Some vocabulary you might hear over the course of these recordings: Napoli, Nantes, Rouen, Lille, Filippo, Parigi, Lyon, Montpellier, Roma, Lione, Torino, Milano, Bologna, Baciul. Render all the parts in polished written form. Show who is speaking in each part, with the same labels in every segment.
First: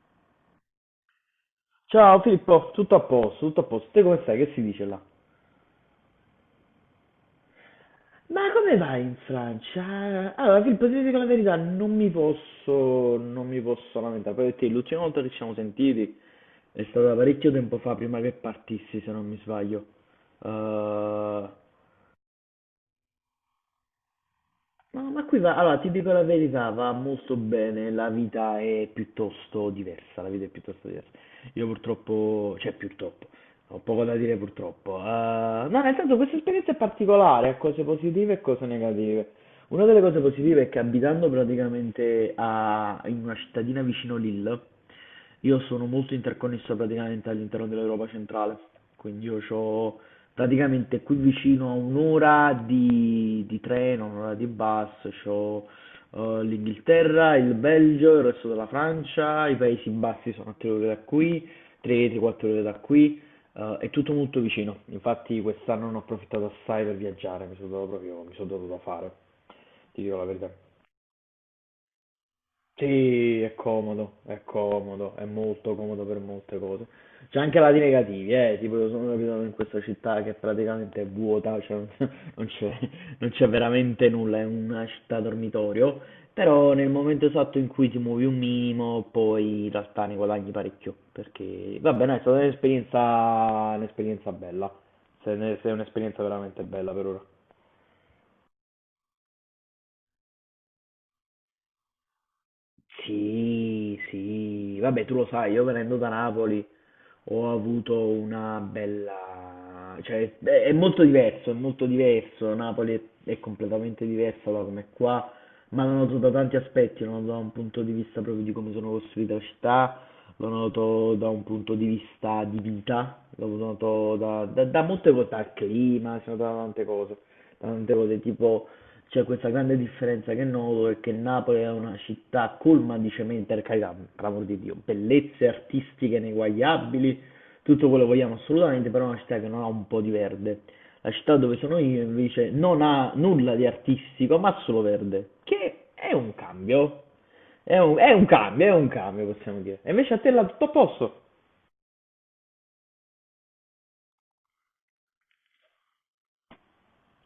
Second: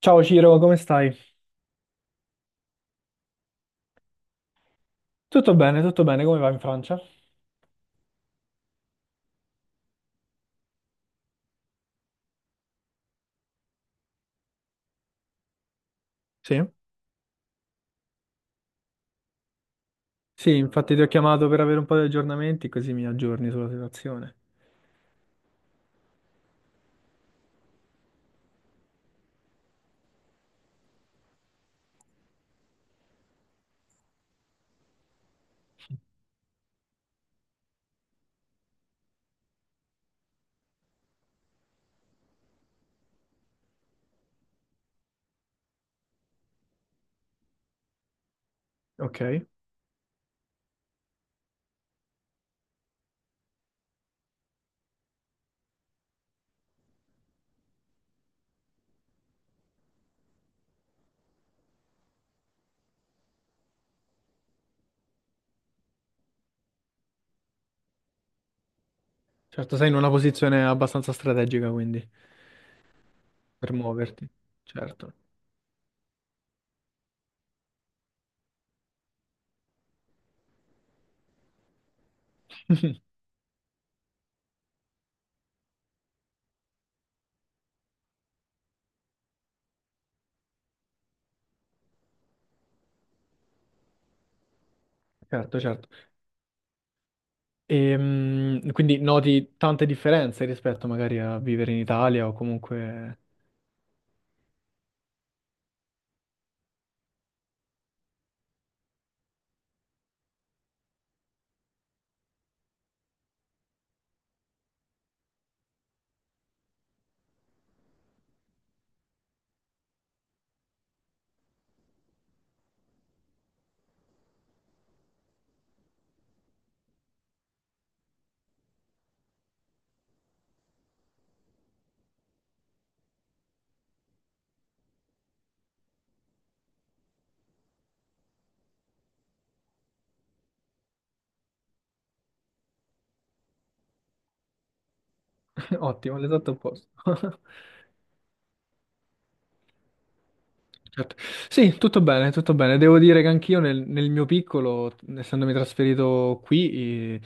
Speaker 1: Ciao Ciro, come stai?
Speaker 2: Ciao Filippo, tutto a posto, tutto a posto. Te come stai? Che si dice là?
Speaker 1: Tutto bene, come va in Francia?
Speaker 2: Ma come vai in Francia? Allora, Filippo, ti dico la verità, non mi posso lamentare, perché l'ultima volta che ci siamo sentiti
Speaker 1: Sì,
Speaker 2: è stata parecchio tempo fa, prima che partissi, se non mi sbaglio. Eh,
Speaker 1: sì, infatti ti ho chiamato per avere un po' di aggiornamenti, così mi aggiorni sulla situazione.
Speaker 2: ma qui va, allora, ti dico la verità, va molto bene, la vita è piuttosto diversa, la vita è piuttosto diversa. Io purtroppo, cioè purtroppo, ho poco da dire purtroppo. No, nel senso questa esperienza è particolare, ha cose positive e cose negative. Una delle cose positive è che abitando praticamente in una cittadina vicino Lille, io sono molto interconnesso praticamente all'interno dell'Europa centrale. Quindi io
Speaker 1: Ok.
Speaker 2: ho praticamente qui vicino a un'ora di treno, un'ora di bus, ho l'Inghilterra, il Belgio, il resto della Francia, i Paesi Bassi sono a 3 ore da qui, 3-4 ore da qui. È tutto molto vicino, infatti quest'anno ne ho approfittato assai per viaggiare, mi sono dato proprio, mi sono dato da fare,
Speaker 1: Certo, sei in
Speaker 2: ti
Speaker 1: una
Speaker 2: dico la verità.
Speaker 1: posizione abbastanza strategica, quindi,
Speaker 2: Sì, è
Speaker 1: per
Speaker 2: comodo,
Speaker 1: muoverti.
Speaker 2: è
Speaker 1: Certo.
Speaker 2: comodo, è molto comodo per molte cose. C'è anche lati negativi, tipo io sono capitato in questa città che praticamente è vuota, cioè non c'è non c'è veramente nulla, è una città dormitorio, però nel momento esatto in cui ti muovi un minimo, poi in realtà ne guadagni parecchio, perché va bene, è stata un'esperienza bella,
Speaker 1: Certo,
Speaker 2: se è
Speaker 1: certo.
Speaker 2: un'esperienza veramente bella per ora.
Speaker 1: Quindi noti tante differenze rispetto magari a vivere in Italia o comunque...
Speaker 2: Sì, sì, vabbè, tu lo sai, io venendo da Napoli ho avuto una bella... cioè è molto diverso, è molto diverso, Napoli è completamente diversa da come è qua, ma lo noto da tanti aspetti, lo noto da un punto di vista proprio di come sono costruita la città, lo noto da un punto di vista di vita, lo noto da molte cose, dal clima, sono da tante cose tipo... C'è questa grande differenza che noto è che Napoli è una città colma di cemento, per carità, per l'amor di Dio, bellezze artistiche ineguagliabili, tutto quello che vogliamo assolutamente, però è una città che non ha un po' di verde. La città dove sono io invece non ha nulla di artistico, ma solo verde, che è
Speaker 1: Ottimo,
Speaker 2: un
Speaker 1: l'esatto opposto.
Speaker 2: cambio. È un cambio, è un cambio, possiamo dire. E invece a te è tutto a
Speaker 1: Certo.
Speaker 2: posto.
Speaker 1: Sì, tutto bene, tutto bene. Devo dire che anch'io nel mio piccolo, essendomi trasferito qui, eh,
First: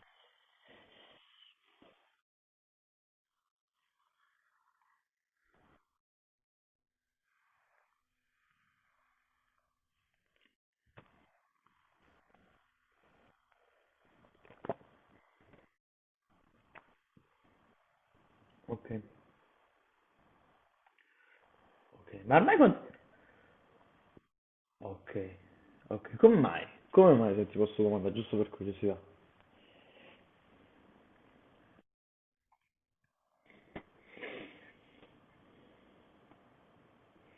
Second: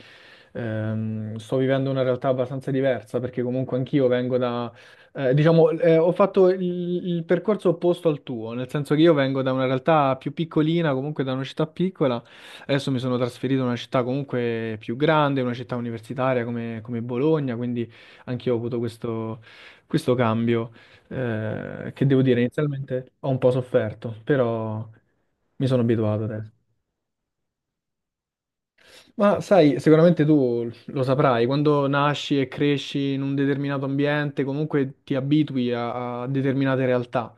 Speaker 1: sto vivendo una realtà abbastanza diversa perché comunque anch'io vengo da, diciamo, ho fatto il percorso opposto al tuo, nel senso che io vengo da una realtà più piccolina, comunque da una città piccola. Adesso mi sono trasferito in una città comunque più grande, una città universitaria come Bologna, quindi anch'io ho avuto
Speaker 2: Ok,
Speaker 1: questo cambio, che devo
Speaker 2: ok. Ma
Speaker 1: dire,
Speaker 2: ormai con...
Speaker 1: inizialmente ho un po' sofferto, però
Speaker 2: Ok,
Speaker 1: mi sono
Speaker 2: ok.
Speaker 1: abituato
Speaker 2: Come
Speaker 1: adesso.
Speaker 2: mai? Come mai se ti posso domandare, giusto per curiosità?
Speaker 1: Ma sai, sicuramente tu lo saprai, quando nasci e cresci in un determinato ambiente, comunque ti abitui a determinate realtà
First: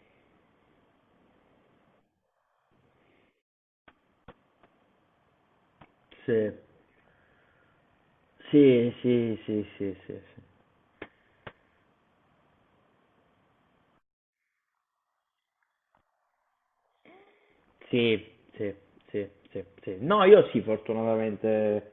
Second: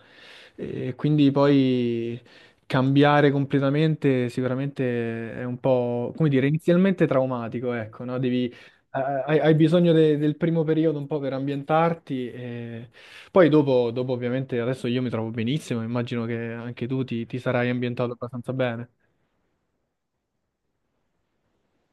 Speaker 1: e quindi poi cambiare completamente sicuramente è un po', come dire,
Speaker 2: Sì.
Speaker 1: inizialmente traumatico, ecco, no? Devi,
Speaker 2: Sì,
Speaker 1: hai,
Speaker 2: sì,
Speaker 1: hai
Speaker 2: sì, sì,
Speaker 1: bisogno
Speaker 2: sì,
Speaker 1: del
Speaker 2: sì.
Speaker 1: primo periodo un po' per ambientarti e poi dopo ovviamente adesso io mi trovo benissimo, immagino che anche tu ti sarai ambientato
Speaker 2: Sì,
Speaker 1: abbastanza
Speaker 2: sì,
Speaker 1: bene.
Speaker 2: sì, sì, sì. No, io sì, fortunatamente,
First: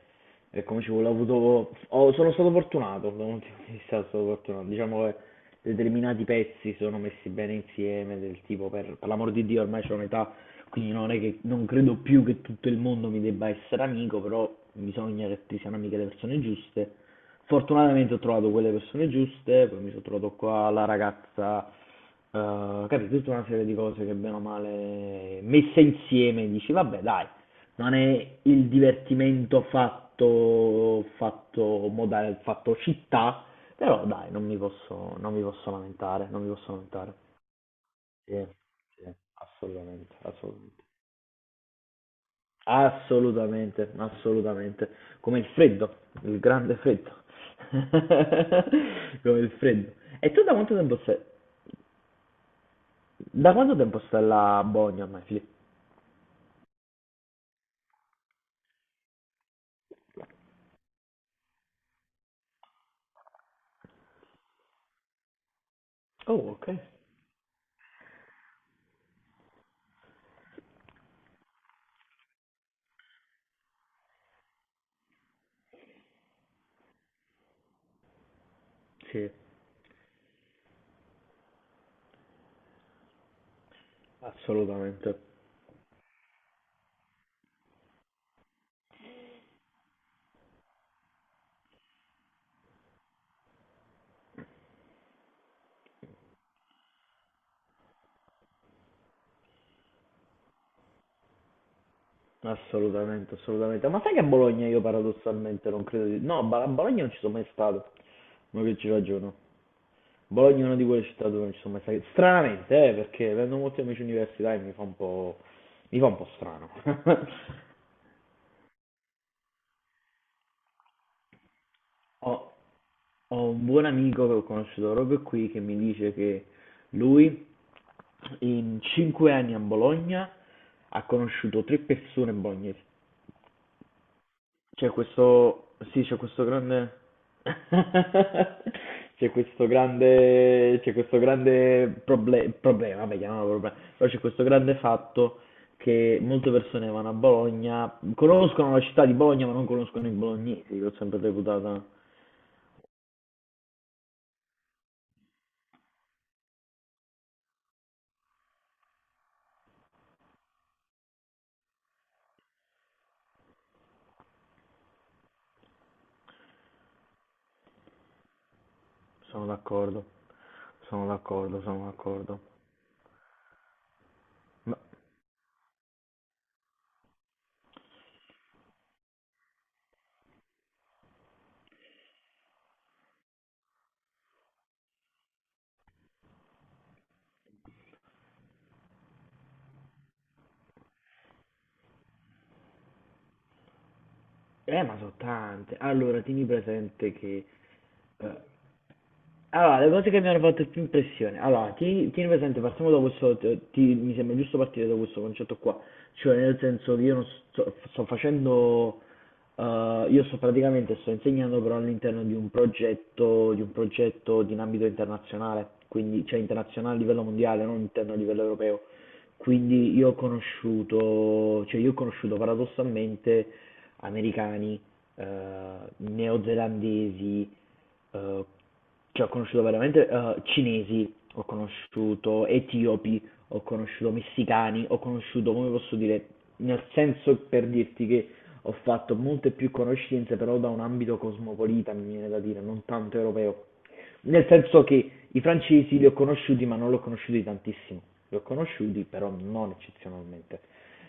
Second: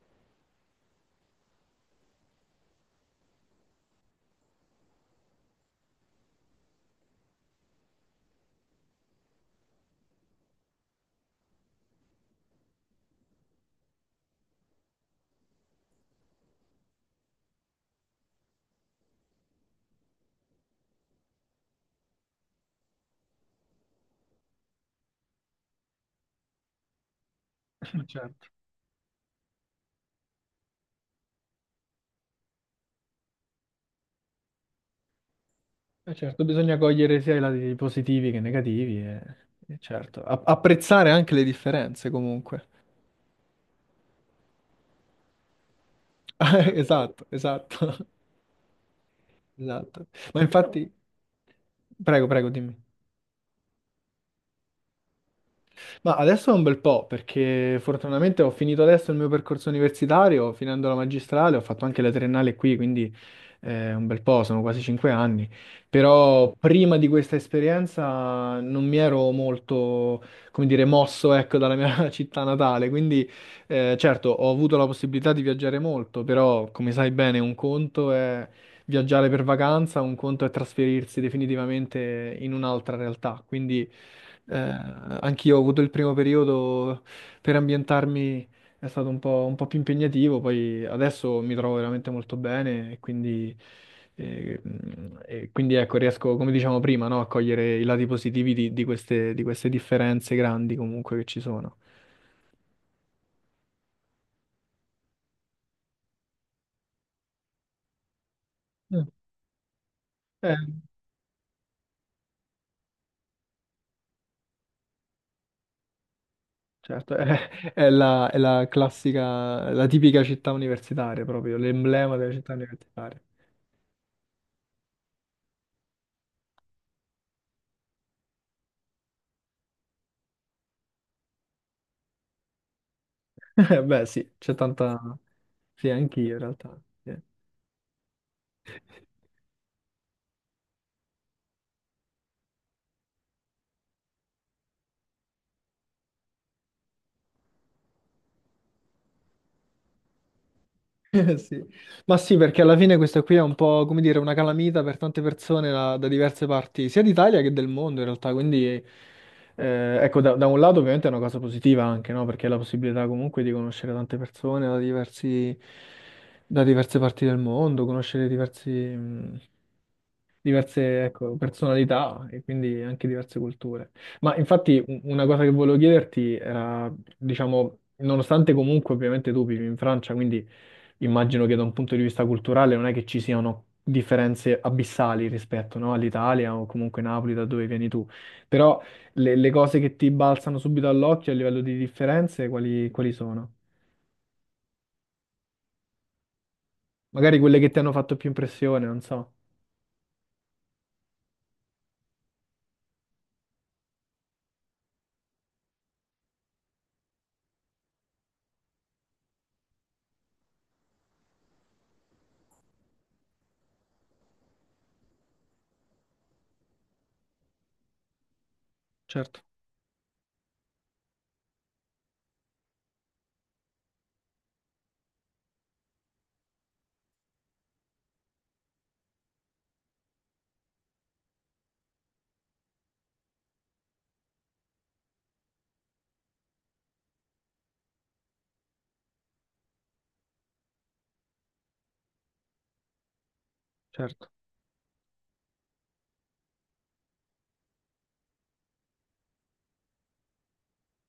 Speaker 2: come ci vuole, ho avuto, sono stato fortunato, da un punto di vista sono stato fortunato. Diciamo che determinati pezzi sono messi bene insieme, del tipo, per l'amor di Dio, ormai c'ho un'età, quindi non è che, non credo più che tutto il mondo mi debba essere amico, però bisogna che ti siano amiche le persone giuste. Fortunatamente ho trovato quelle persone giuste, poi mi sono trovato qua la ragazza. Capito? Tutta una serie di cose che bene o male messe insieme dici: "Vabbè dai, non è
Speaker 1: Certo.
Speaker 2: il divertimento fatto moda fatto città, però dai, non mi posso lamentare, non
Speaker 1: Certo,
Speaker 2: mi posso
Speaker 1: bisogna
Speaker 2: lamentare".
Speaker 1: cogliere sia i lati positivi
Speaker 2: Sì,
Speaker 1: che negativi
Speaker 2: sì,
Speaker 1: e
Speaker 2: assolutamente,
Speaker 1: certo,
Speaker 2: assolutamente.
Speaker 1: apprezzare anche le differenze comunque.
Speaker 2: Assolutamente, assolutamente. Come il freddo, il
Speaker 1: Ah,
Speaker 2: grande freddo.
Speaker 1: esatto, esatto,
Speaker 2: Come il freddo.
Speaker 1: esatto.
Speaker 2: E
Speaker 1: Ma
Speaker 2: tu da quanto
Speaker 1: infatti,
Speaker 2: tempo stai
Speaker 1: prego, prego, dimmi.
Speaker 2: da quanto tempo stai là a Bologna ormai, Fili?
Speaker 1: Ma adesso è un bel po', perché fortunatamente ho finito adesso il mio percorso universitario, finendo la magistrale, ho fatto anche la triennale qui, quindi un bel po', sono quasi 5 anni.
Speaker 2: Oh,
Speaker 1: Però
Speaker 2: ok.
Speaker 1: prima di questa esperienza non mi ero molto, come dire, mosso, ecco, dalla mia città natale, quindi certo ho avuto la possibilità di viaggiare molto, però come sai bene un conto è viaggiare
Speaker 2: Sì,
Speaker 1: per vacanza, un conto è trasferirsi definitivamente in un'altra realtà. Quindi
Speaker 2: assolutamente.
Speaker 1: anch'io ho avuto il primo periodo per ambientarmi, è stato un po' più impegnativo, poi adesso mi trovo veramente molto bene e e quindi ecco, riesco, come diciamo prima, no, a cogliere i lati positivi di queste differenze grandi comunque che ci sono.
Speaker 2: Assolutamente, assolutamente. Ma sai che a Bologna io paradossalmente non credo di... No, a Bologna non ci sono mai stato. Ma che ci
Speaker 1: Mm.
Speaker 2: ragiono.
Speaker 1: Eh,
Speaker 2: Bologna è una di quelle città dove non ci sono mai stato. Stranamente, perché avendo molti amici universitari mi fa un po'... mi fa un po' strano.
Speaker 1: certo, è è la classica, la tipica città universitaria proprio, l'emblema della
Speaker 2: Ho,
Speaker 1: città universitaria.
Speaker 2: ho un buon amico che ho conosciuto proprio qui che mi dice che lui in 5 anni a Bologna ha conosciuto tre persone bolognesi.
Speaker 1: Beh, sì, c'è
Speaker 2: C'è
Speaker 1: tanta...
Speaker 2: questo,
Speaker 1: Sì,
Speaker 2: sì, c'è
Speaker 1: anch'io in
Speaker 2: questo
Speaker 1: realtà.
Speaker 2: grande,
Speaker 1: Sì.
Speaker 2: c'è questo grande problema, vabbè, chiamiamolo problema, però c'è questo grande fatto che molte persone vanno a Bologna, conoscono la città di Bologna ma non conoscono i bolognesi, l'ho sempre
Speaker 1: Sì.
Speaker 2: reputata,
Speaker 1: Ma sì, perché alla fine questa qui è un po', come dire, una calamita per tante persone da diverse parti, sia d'Italia che del mondo in realtà, quindi ecco, da un lato ovviamente è una cosa positiva anche, no? Perché è la possibilità comunque di conoscere tante persone da diversi, da diverse parti del mondo, conoscere diversi...
Speaker 2: sono d'accordo,
Speaker 1: diverse,
Speaker 2: sono
Speaker 1: ecco,
Speaker 2: d'accordo, sono
Speaker 1: personalità
Speaker 2: d'accordo.
Speaker 1: e quindi anche diverse culture. Ma
Speaker 2: Ma,
Speaker 1: infatti una cosa che volevo chiederti era, diciamo, nonostante comunque ovviamente tu vivi in Francia, quindi immagino che da un punto di vista culturale non è che ci siano differenze abissali rispetto, no, all'Italia o comunque Napoli da dove vieni tu, però le cose che ti balzano subito all'occhio a livello di differenze, quali, quali sono?
Speaker 2: ma sono tante. Allora, tieni presente
Speaker 1: Magari
Speaker 2: che
Speaker 1: quelle che ti hanno fatto più
Speaker 2: eh,
Speaker 1: impressione, non so.
Speaker 2: allora, le cose che mi hanno fatto più impressione. Allora, tieni presente, partiamo da questo. Mi sembra giusto partire da questo concetto qua. Cioè, nel senso che io non sto facendo. Io sto praticamente sto insegnando però all'interno di un progetto di un ambito internazionale, quindi cioè internazionale a livello mondiale, non interno a livello europeo.
Speaker 1: Certo,
Speaker 2: Quindi io ho conosciuto, cioè io ho conosciuto paradossalmente americani, eh, neozelandesi, eh, cioè, ho conosciuto veramente cinesi, ho conosciuto etiopi, ho conosciuto messicani, ho conosciuto, come posso dire, nel senso per dirti che ho fatto molte più conoscenze, però da un ambito cosmopolita, mi viene da dire, non tanto europeo.
Speaker 1: certo.
Speaker 2: Nel senso che i francesi li ho conosciuti, ma non li ho conosciuti tantissimo. Li ho conosciuti, però non eccezionalmente.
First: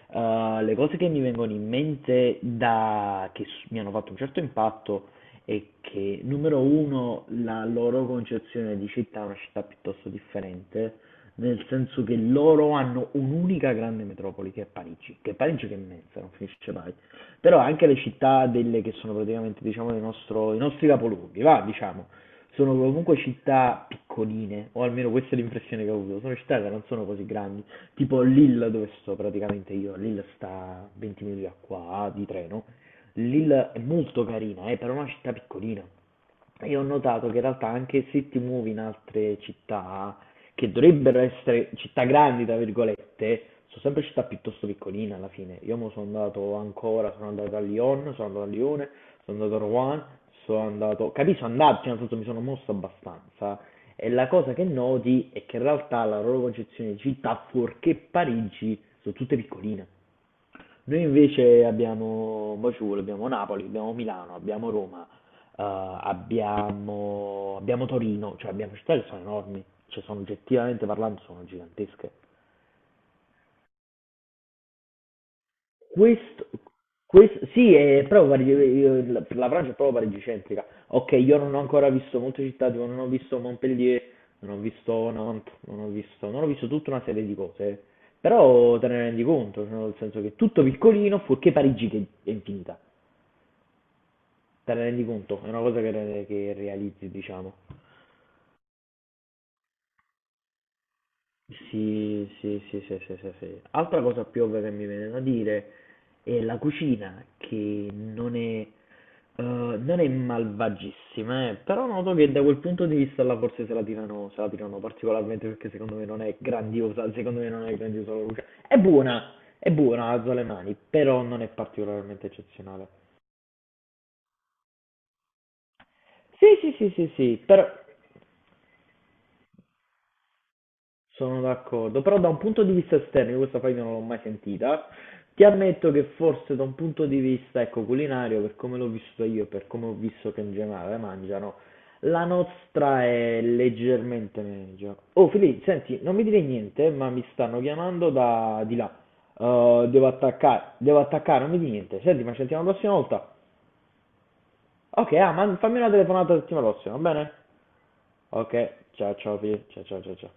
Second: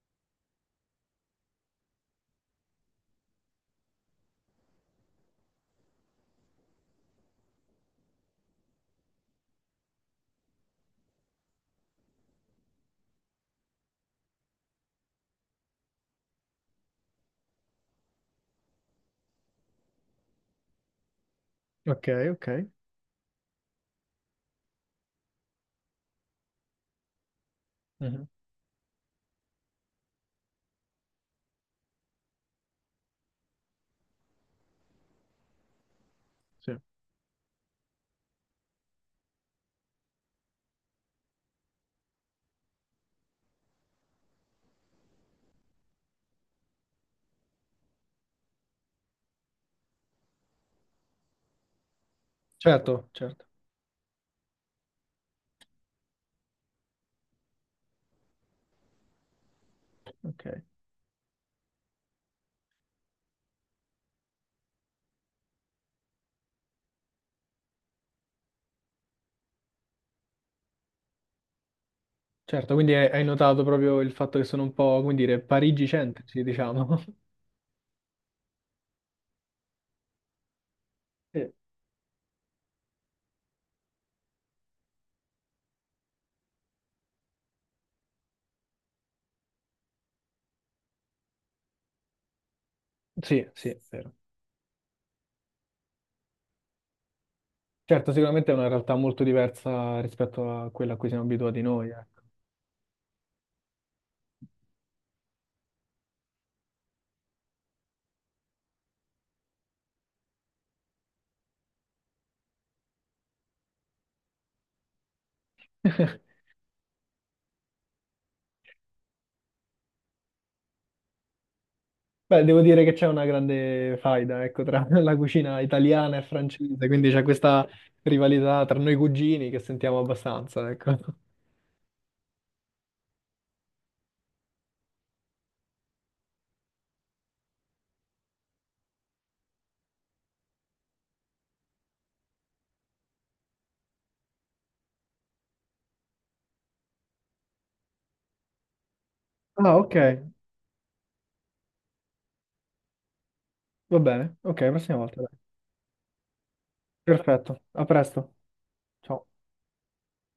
Speaker 2: Le cose che mi vengono in mente da... che mi hanno fatto un certo impatto è che, numero uno, la loro concezione di città è una città piuttosto differente, nel senso che loro hanno un'unica grande metropoli che è Parigi, che è Parigi che è immensa, non finisce mai. Però anche le città delle che sono praticamente, diciamo, i nostri capoluoghi, va, diciamo
Speaker 1: Ok, ok.
Speaker 2: sono comunque città piccoline, o almeno questa è l'impressione che ho avuto, sono città che non sono così grandi, tipo
Speaker 1: Mhm,
Speaker 2: Lille dove sto praticamente io, Lille sta a 20 minuti da qua di treno, Lille è molto carina, è però è una città piccolina,
Speaker 1: sì.
Speaker 2: e ho notato che in realtà anche se ti muovi in altre città, che dovrebbero essere città grandi, tra virgolette, sono sempre città piuttosto piccoline alla fine. Io mo sono andato ancora, sono andato a Lyon, sono andato a Lione, sono andato a Rouen, sono andato... Capisco, andarci, nel senso mi sono mosso
Speaker 1: Certo, certo,
Speaker 2: abbastanza. E la cosa che noti è che in realtà la loro concezione di città, fuorché Parigi, sono tutte piccoline.
Speaker 1: ok.
Speaker 2: Noi invece abbiamo Baciul, abbiamo Napoli, abbiamo Milano, abbiamo Roma, abbiamo Torino, cioè abbiamo città che sono enormi, cioè sono oggettivamente parlando sono gigantesche.
Speaker 1: Certo, quindi hai notato proprio il fatto che sono un po', come dire, parigi-centrici,
Speaker 2: Questo,
Speaker 1: diciamo.
Speaker 2: sì, è proprio Parigi, la Francia è proprio parigicentrica. Ok, io
Speaker 1: Sì,
Speaker 2: non ho ancora visto molte città, tipo non ho visto Montpellier, non ho visto Nantes, non ho visto tutta una serie di cose, eh. Però te ne rendi conto, cioè, nel senso che è tutto piccolino, fuorché Parigi che è infinita.
Speaker 1: sì, sì, è vero.
Speaker 2: Te ne rendi conto, è una cosa che, che realizzi, diciamo.
Speaker 1: Certo, sicuramente è una realtà molto diversa rispetto a quella a cui siamo abituati noi, ecco.
Speaker 2: Sì, sì, sì, sì, sì, sì, sì. Altra cosa più ovvia che mi viene da dire è la cucina, che non è malvagissima, però noto che da quel punto di vista là forse se la tirano, se la tirano particolarmente perché secondo me non è grandiosa, secondo me non è grandiosa la cucina. È buona, alzo le mani, però non è particolarmente
Speaker 1: Beh, devo dire
Speaker 2: eccezionale.
Speaker 1: che c'è una grande faida, ecco, tra la cucina italiana e
Speaker 2: Sì, sì,
Speaker 1: francese,
Speaker 2: sì,
Speaker 1: quindi
Speaker 2: sì,
Speaker 1: c'è
Speaker 2: sì, però
Speaker 1: questa rivalità tra noi cugini che sentiamo abbastanza, ecco.
Speaker 2: sono d'accordo, però da un punto di vista esterno, io questa frase non l'ho mai sentita, ti ammetto che forse da un punto di vista, ecco, culinario, per come l'ho vissuto io, e per come ho visto che in generale mangiano, la nostra è leggermente meglio. Oh, Fili, senti, non mi dire niente, ma mi stanno chiamando da di là.
Speaker 1: Ah, ok,
Speaker 2: Devo attaccare, devo attaccare, non mi dire niente. Senti, ma ci sentiamo la prossima volta.
Speaker 1: va bene. Ok, prossima
Speaker 2: Ok,
Speaker 1: volta,
Speaker 2: ah,
Speaker 1: dai.
Speaker 2: ma fammi una telefonata la settimana prossima, va bene?
Speaker 1: Perfetto, a presto.
Speaker 2: Ok, ciao
Speaker 1: Ciao.
Speaker 2: ciao Fili, ciao ciao ciao ciao.